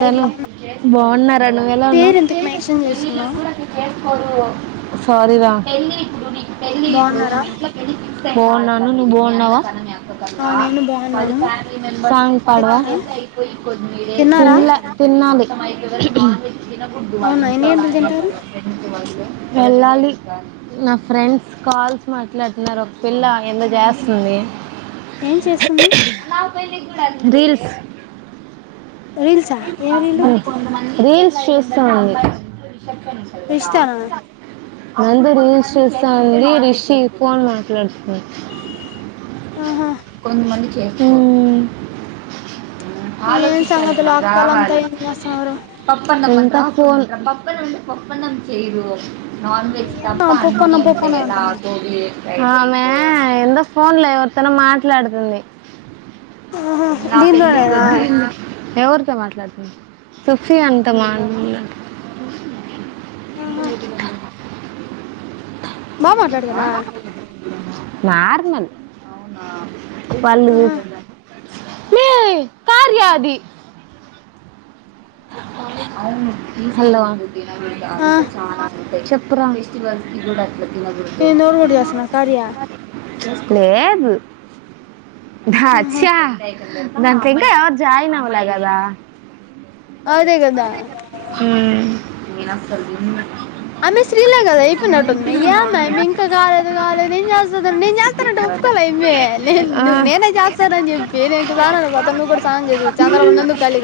Hi Dhanu బాగున్నా బాన్నార నువ్వు ఎలా పేరు ఉన్నావ్ ఎందుకు మెన్షన్ చేస్తున్నావ్ సారీ రా బాగున్నారా బావున్నాను నువ్వు బావున్నావా ఆ న్నా నేను పది బాగున్నాను ఫ్యామిలీ మెంబర్ తిన్నారా అయిపోయి కొద్మే తిన్నారా తిన్నల్లె తిన్నాలి ఇ నాకుడ్ అవునా దవాలని ఎన్ని గంటలు తింటారు ఫ్రెండ్ వ వెళ్ళాలి నా ఫ్రెండ్స్ కాల్స్ మాట్లాడుతున్నారు ఒక పిల్ల ఎందొ చేస్తంది ఏం చేస్తుంది రీల్స్ రీల్సా ఏం రీలు రీల్స్ చూస్తాంది. రిష్తానా నందు రీల్స్ చూస్తాంది రిషి ఫోన్ మాట్లాడుతున్నాడు. ఆహా హ్మ్ మ్మ్ ఏం సంగతులు అక్కోలంతా ఏం చేస్తున్నారు నాఫోన్ నాన్ ఆహా వెజ్ తప్ప ఏమో అన్నీ పప్పన్న ఉంటాయి పప్పన్న కదా అంటుంది గోబీ ఆమె ఎందో ఫోన్ లో ఎవరితోన మాట్లాడుతుంది ఆహా దీంట్లోనేనా ఎవరు మాట్లాడుతుంది సుఫీ అంటమా లే ఆహా బా మాట్లాడతారా నార్మల్ వాళ్ళు ఆహా మే.. కార్య అది హలో ఆ చెప్ ప్రా నేను నోరు కూడా చేస్తున్నా కార్య లేదు ద ఆహా ఛ దాంట్లో ఇంకా ఎవరు జాయిన్ అవ్వలేగదా అదే కదా హ్మ్ ఆమె శ్రీలే గదా అయిపోయినట్టుంది అమీ ఏ ఆమ్మాయ్ మీయి ఇంక కాలేదు కాలేదు ఏం చేస్తనర్ నేను చేస్తానంటే ఒప్పుకోవె ఆ, వు నేనే చేస్తా అని చెప్పి ననత నువ్వు కూడా స సానం చే చంద్రబాబు నందుకు కలి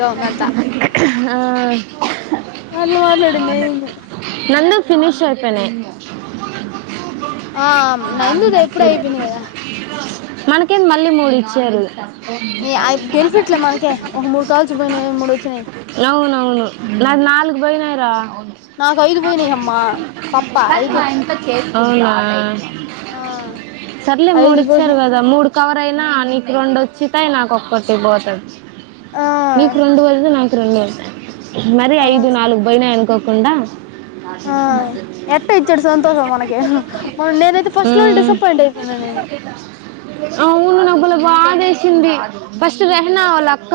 ఆ అట్లా మాట్లాడింది ఈమె నందు ఫనిష్ అయిపెన ఆ అ నందుది ఎప్పుడో అయిపోయింది కదా మనకేం మళ్ళీ మూడు ఇచ్చారు బెనిఫిట్ల మనకే ఒక మూడు కాల్స్ పోయినాయి మూడు వచ్చినాయి అవునవును నాది నాలుగు బైనయరా నాకు ఐదు పోయినాయి అమ్మా పప్ప ఐదు నీ ఆ సర్లే ఐదు మూడు ఇచ్చారు పోయినాయి వదా మూడు కవర్ అయినా నీకు రెండు వచ్చితా నాకు ఒక్కటి పోతుంది ఆ నీకు రెండు వలితే నాకు మరి అవును ఐదు నాలుగు పోయినాయి అనుకోకుండా ఆ ఎట్ట ఇచ్చాడు సంతోషం మనకి మొన్న నేనైతే ఫస్ట్ అ లోనే డిసప్పాయింట్ అయిపోయినా నేను సవు మూ నలు బాదేసింది ఫస్ట్ రెహనా వాళ అక్క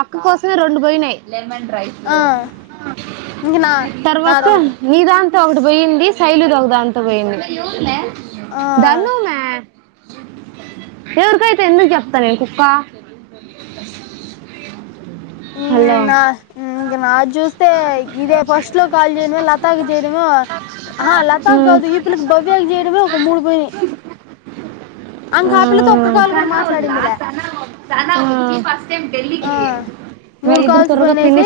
అక్క కోసమే రెండు వా ని ఆ ఇంక నా నాదొకటి ఒకటి పోయింది శైలు ద ఒకదా అంత పోయింది ఆ దన్నమా ఎవరికయితే ఎందుకు చెప్తా నేను కుక్క హలో నా ఇంక నాది చూస్తే ఇదే ఫస్ట్ లో కాల్ చేయడమో లతాకి చేయడము ఆ లతా ఉమ్, కాదు ఇప్పుకి భవ్యానికి చేయడమే ఒక మూడు పోయిని అం కాపిలతో ఒక్క ఆ, కాలు కూడా మాట్లాడిందిలా ఆ మూడు దురు త్వరగా ఫిని పోయినేసి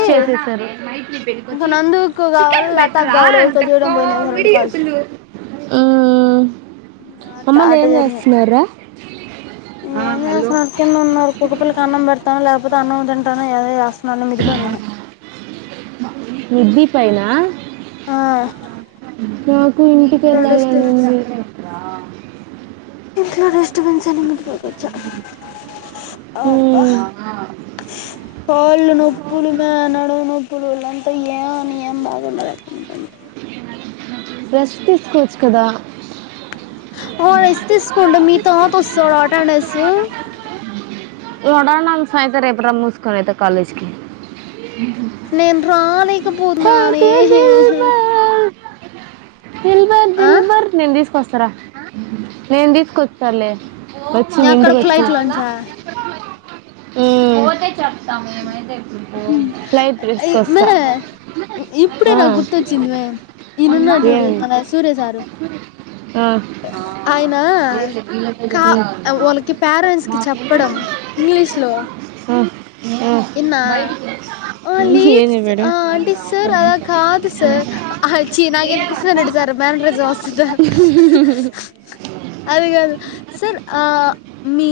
ఇంక చేసారుైట్చ్చ నందుకు కావాలి చెన్ లతాకు బెటరా కావాలి ఎవరితో చేయడం ఎంతకు పోయినయి ఒక రెండు కాల్స్ ఉమ్ అట్ట అమ్మలు అట్ట ఏం జరిగినయి చేస్తున్నారా ఏం చేస్తున్నారు కింద ఉన్నారు కుక్క పిల్లకు అన్నం ాను లేకపోతే అన్నం తింటాను ఏదో చేస్తున్నా అన్న ఇది పని ఉన్నా పైనా నాకు ఇంటికి ఇంట్లో వెల్లాలని డిస్టబెన్స్ ఉంది మసాల మీచ్చ అబా మ్మ్. కాళ్ళు నొప్పులు మే నడవు నొప్పులు వాళంతా ఏ అని ఏం బాగుండంటుంది రెస్ట్ తీస్కోవచ్చు కదా రెస్ట్ తీసుకోంటె మీతో తసడ టాండస్ నోడా అమ్స అయితే రేపురా ముూసుకని అయిత కాలేజ్కి నేను రాలేక పోతున్నానే దిల్ బర్ దిల్ బారు నేను తీసుకొస్త నేను తీసుకొస్తాలే వచ్చి ఎక్కడ నిండి వచ్చు ఫ్లైట్ లోంచా పో చె ఫ్లైట్ రేస్క మే వస్తా ఇప్పుడే నాకు గుర్తొచ్చిందివే ఈయన ఉన్నాడు చూడు ఏం- మన సూర్య సారు ఆ, ఆ, ఆయనా కా వాళ్ళకి పేరెంట్స్ కి చెప్పడం ఇంగ్లీష్ లో ఇన్నా ఆ లేదు ఏను స- మేడం ఆ అంటే సార్ అలా కాదు సార్ ఆ, ఛీ నాకేంత కృష్ణారెడ్డి సార్ మేనరిజం వస్తదా అది కాదు సార్ మీ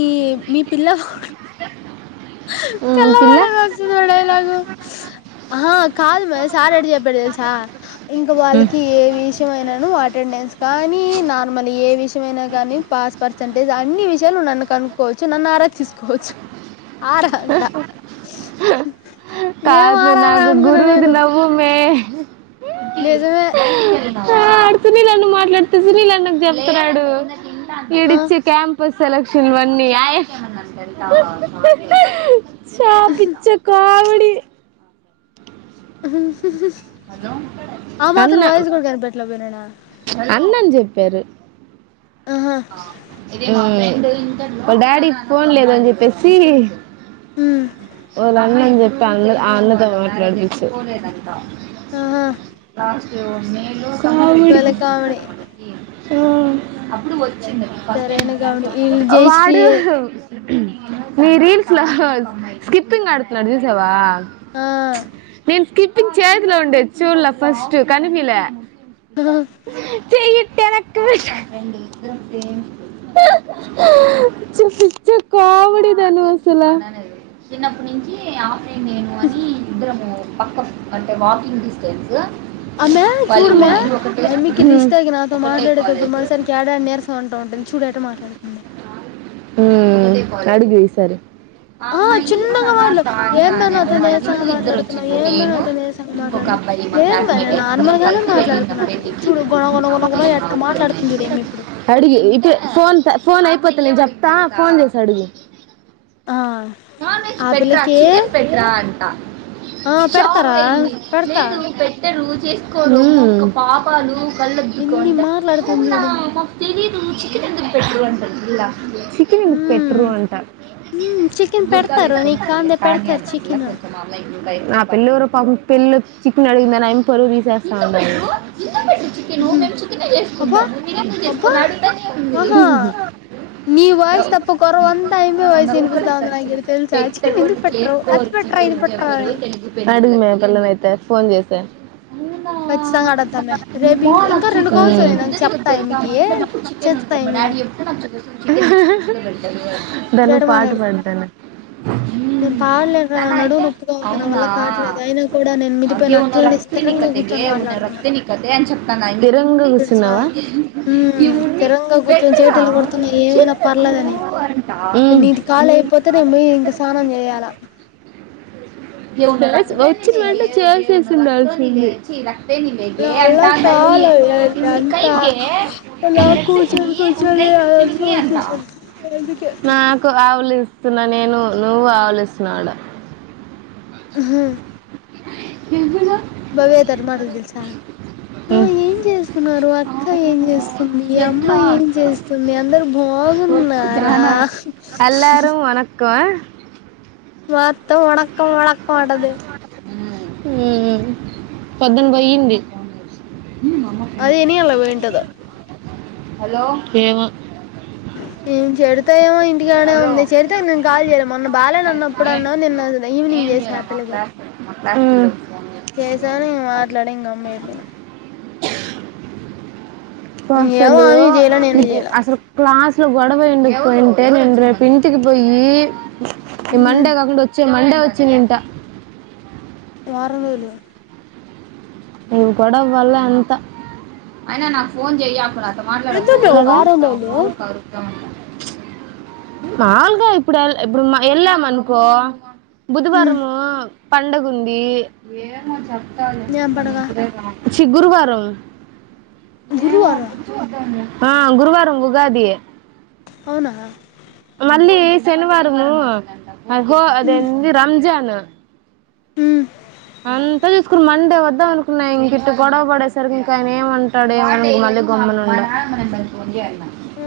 మీ పిల్ల ఉమ్, తెల పిల్ల వాడేసిందిడలాగ కాదు మరి సార్ రెడీ చెప్పారు తెలుసా ఇంకా వాళ్ళకి ఏ విషయం అయినాను అటెండెన్స్ కానీ నార్మల్ ఏ విషయ అయినా కానీ పాస్ పర్సంటేజ్ అన్ని విషయాలు నన్ను కనుకోవచ్చు నన్ను ఆ తీసుకోవచ్చు ఆరాంట ఏం కాదు ఆరాల నాకు అనుకున్నా గురువుది నేను నవ్వు మే నిజమే ఆ ఆడు సునీల్ అన్న మాట్లాడితే సునీల్ అన్నకు చెప్తన్నాడు, ఆ ఇడిచ్చే క్యాంపస్. సెలక్షన్ వన్నీ [inaudible] శ పిచ్చ కామిడీ ఆ మాత్రం వాయిస్ కూడా కనిపెట్టలేకపోయినాడ అన్నన్ చెప్పారు ఆహా ఉ వాళ్ల డాడీ పోన్ లేద అని చెప్పేసి ఉమ్ ఓలా అన్నని చెప్పి అన్న అన్నతో మాట్లాడ్పిచ్చు ఆహా మేలు బలే కామెడీ సరైన కామెడీ వీళ్ళు ఉ జయశ్రీ వాడు నీ రీల్స్ లో స్కిప్పింగ్ అడుతున్నాడు చూసావా ఆ స్కిప్పింగ్ చేతులో ఉండేది చూడల! ఫస్ట్ కనిపీల చెయ్యి. టెనక్కు పే [unintelligible] పిచ్చ పిచ్చ కామెడీ తను అసలా చిన్నప్పుడు నుంచి అంటే మేము అని ఇద్దరము పక్క అంటే వాకింగ్ డిస్టెన్స్ ఆమె చూడుమే అమ్మ అమ్మికి రిష్తాకి నాతో మాట్లాడేటప్పుడు మనసానికి ఏడాని నీరసం అంటూ ఉంటుంది చూడు ఎట్ట మాట్లాడుతుందో [unintelligible] మ్మ్ అడుగే ఆ అమ్మాయి చిన్నగా సనా మాట్లా సని ఏమ్మే ఆనే నాతో అమ్మాయి నీరసంగా ఇద్దరు మాట్లాడుతున్నావు వచ్చిండ్రు ఏమ్మే నేను నాతో నీరసంగా ఒక మాట్లాడుతున్నావు అబాయి మా లేదు మే క్లాస్మేట్ నేను అందరం నార్మల్ గానే కలిసి వెళ్లిన్నాం మాట్లాడుతున్నా అంటది పెండ్లికి చూడు గుణ గుణ గుణ గుణ ఎట్ట మాట్లాడుతుంది చూడు యమ్మి ఇప్పుడు [unintelligible] అడిగి ఇప్పుడే ఫోన్, ఫోన్ అయిపోతె నేను చెప్తా. ఫోన్ జేసి అడుగు ఆ నాన్ వెజ్ ఆ పెట్రా పిల్లకి చికెన్ పెట్రా అంటా ఆ పెడతారా షాకైయింది పెడతా లేదు పెట్టరు చేసుకోరు పాపాలు కళ్ళదుకో ఎన్ని అంటే మాట్లాడుతుంది అవునా చూడు మాకు తెలిదు చికెన్ ఎందుకు పెట్రు అంటారు పిల్లా చికెన్ ఎందుకు మ్మ్ పెట్రు అంటా మ్మ్ చికెన్ బుర్కా పెడతారు వెస్కొని నీకు వస్త కాందే [unintelligible] కానీ ఆ పెడతారు పిల్ల చికెన్ కొంచెం అమైకులు ఆ పిల్ల ఏవోరొ పాపం, పెళ్ల్లో చికెన్ నడిగినాను ఆయమ్మీ పరువు తీసేస్తాడారు. చూపిస్తా, చికెను మ్మ్ మేము అబ్బా చికెనేచేసుకుంటాము. మీరూ ఎందుకు అబ్బా చేసుకొరా అడుగుతానే ఆహా ఉంది. [unintelligible] నీ వాయిస్ తప్ప కొరవంతా ఈమె వాయిస్ పులో వినిపిస్తా ఉంది నాకు ఈడ సర్చింగ్ తెలుసా పెట్ట చికెన్ లో ఎందుకు నుంచి ఎం పెట్టరు అది కోరు? పెట్టరా ఇది పెట్టరా అని అడిగు మే పిల్లనైతే ఫోన్ చేసి ఖచ్చితంగా అడద్దామే రేపు ఇంక ఇంకా రెండు కాల్స్ ఉన్నాయి నాకు చెప్తా ఉ మా ఈమెకి ఇంట్లో గప్పుడు చికెన్ చేస్తా ఉంటది మా ఈమెని డాడీ ఎప్పుడు నాకు చికెన్ [unintelligible] పెడతాడు దను జడ పాట మాట్లాడుతున్నా పాడతన నేను పాడలేను రా నా సనా నడువు అయితే నొప్పిగా ఉంది నా అవునా వల్ల కావట్లేదు అయినా కూడా నేను మిదిపోయిన [unintelligible] రా అట్లనే [unintelligible] స్థిరంగా కూర్చొని మాట్లాడుతున్నా స్థిరంగా గుసున్నావా మ్మ్ స్థిరంగా కూర్చొని చేటీలు కొడుతున్నా. ఏమైనా పర్లేదని ఉమ్. నీది కాళయి, పోతే నే మీ ఇంకా స్నానం చేయ్యాలా వచ్చిన వెంటేనే చేసేసి ఉండాల్సింది. [inaudible] నా వల్ల కాలే అంతా అలా కూర్చొని కూర్చొని అదంతా వచ్చేసింది అందుకే నాకు ఆవలిస్ స్తున్నా నేను నువ్వు ఆవలిస్తున్నాడ అహా ఏవినా భవ్యతె ఎట్ల మాట్లాడితేలుసా ఆ ఏం చేస్తున్నారు. అక్క ఏం చేస్తుంది? అమ్మాయి ఏం చేస్తుంది? అందరు బా, బాగున్నారా? అల్లారం వనక్కం మొత్తం వణక్కం వణక్కం అంటంది. ఉమ్ పొద్దున్ పోయింది. అది ఇని ఇల వోయింటదో హలో ఏమో ఏం చెడతా ఏమో ఇప్ ఇంటికాడే ఉంది చేరితే నేను కాల్ చేయలే మొన్న బాలేను అన్నప్పుడు అన్నా నిన్న ఈవినింగ్ చేసా ఆపిల్లకి చేశాను మాట్లాడ ఇం గమ్మ్ అయిపోయిను. [unintelligible] ఏమో సలు ఆమె చేయలే నేను ఇది చేయలే అసలు క్లాస్ లో గొడవ ఎండుకుయింటే, నేను రేపు ఇంటికి పోయి ఈ ఉమ్ మండేకాకుండా వచ్చే. మండే వచ్చి తింట వారంరోజులు నేను గొడవ వల్లే అంత అయినా నాకు ఫోన్ చెయ్యాకు నాక్ ఎందమ్మే కదా వారం రోజులు మాల్గాల్ ఇప్పుడు ఇప్పుడు ఏళ్ల మనుకో ఉమ్ బుధవారము పండగుంది. ఏం పండగ చీ గురువారం గురువారం ఆ గురువారం ఉగాది అవునా మళ్ళీ శనివారము గో ఉమ్ అదేందీ రంజాన్ ఉమ్ అంతా చూసుకుని మండే వద్దా మనుకున్నాయి ఇంక ఇట్ గొడవ పడేసరికి ఇంకా ఆయన ఏమంటాడు ఏమో మా నానమ్మకు నేను ఫోన్ చేయన్నా ఆ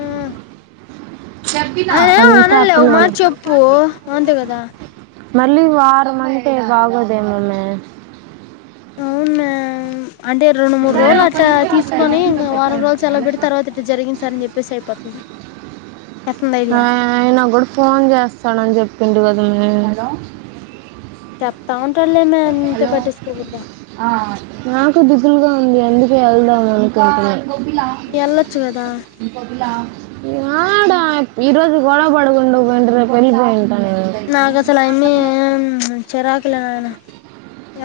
ఆయనేం అంత ఆ అనలే ఒక పిల్ల ల మాట చెప్పు అంతే కదా మళ్ళీ వారం అంటే బాగోదే మేమ్మ అవున్నే అంటే రెండు మూడు రోజులు అట్టా తీసుకొనింక వారం రోజులు అలా పెట్టి తర్వాత ఇటు జరిగింది సార్ అని చెప్పేసి అయిపోతది. ఆ అయనా కూడా ఫోన్ చేస్ స్తానని చెప్పిండు గాద నే చెప్తా ఉంటాడులేమే అంత పట్టిసుకకూడదా. నాకు దిగులుగా ఉంది. అందుకే వెళ్దాం అనుకు ఎల్లచ్చు గదా యాడా ఈరోజు గోడవడుకుంట పోయింటే రేపు ఎల్లిపోయుంట నాకుసలు ఆయనే చ్చ్ చిరాకులే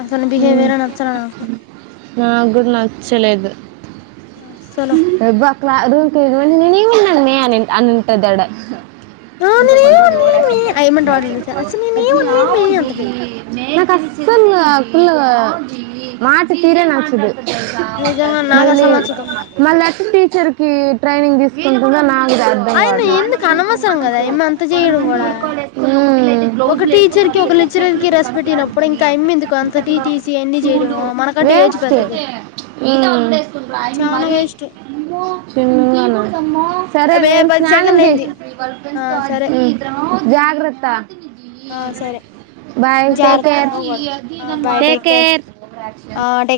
అతని ఉమ్, బిహేవియరే నచ్చలే నాకు నాకు గుడా నచ్చలేదు. అస్సలు బా కలా రూ నేను ఉన్నాను అమ్మి నే అని అనింటదిడ అ ఇంకా కొంతమంది ఓవర్ యాక్షన్ పెడుతుంటారు. తెలుసా అసలు నేనేం అనలేదు మే అంటది కుల కుళ్ళా గా మాట తీరే నచ్చదు. నిజంగా నాకు మళ్ళీ అసలు నచ్చదు మళ్ళీ టీచర్ కి ట్రైనింగ్ తీసుకుంటును నాగ్ నాక్ అర్ధం ఆయన కావట్లే ఎందుకు అనవసరం కదా అయమ్మ అంత చేయడం కూడా మ్ ఒక బ్లౌజ్లు యేసుకొని టీచర్ కి ఒక వచ్చేది లెక్చరర్ చేతులు కి రెస్పెక్ట్ ఇనప్పుడు కనపరకుడదని ఇంకా అయమ్మి ఎందుకు అంత ఇంటర్ లో టీటీసీ అన్ని షూలు చేయడము మనకంటే ఏ ఏజ్ మిగతా పెద్దది వల్ కూడా ఏసుకుంటారు ఆయన మరి అష్ట్ సరే వే నువ్ వెళ్ళి పది స్నానం సెకండ్లు చెయ్యి అయింది ఆ సరే మ్ జాగ్రత్త ఆ సరే బాయ్ టేక్ జాగ్రత్త కేర్ నువ్వు కూడా బాయ్ టేక్ కేర్ ఆ టేక్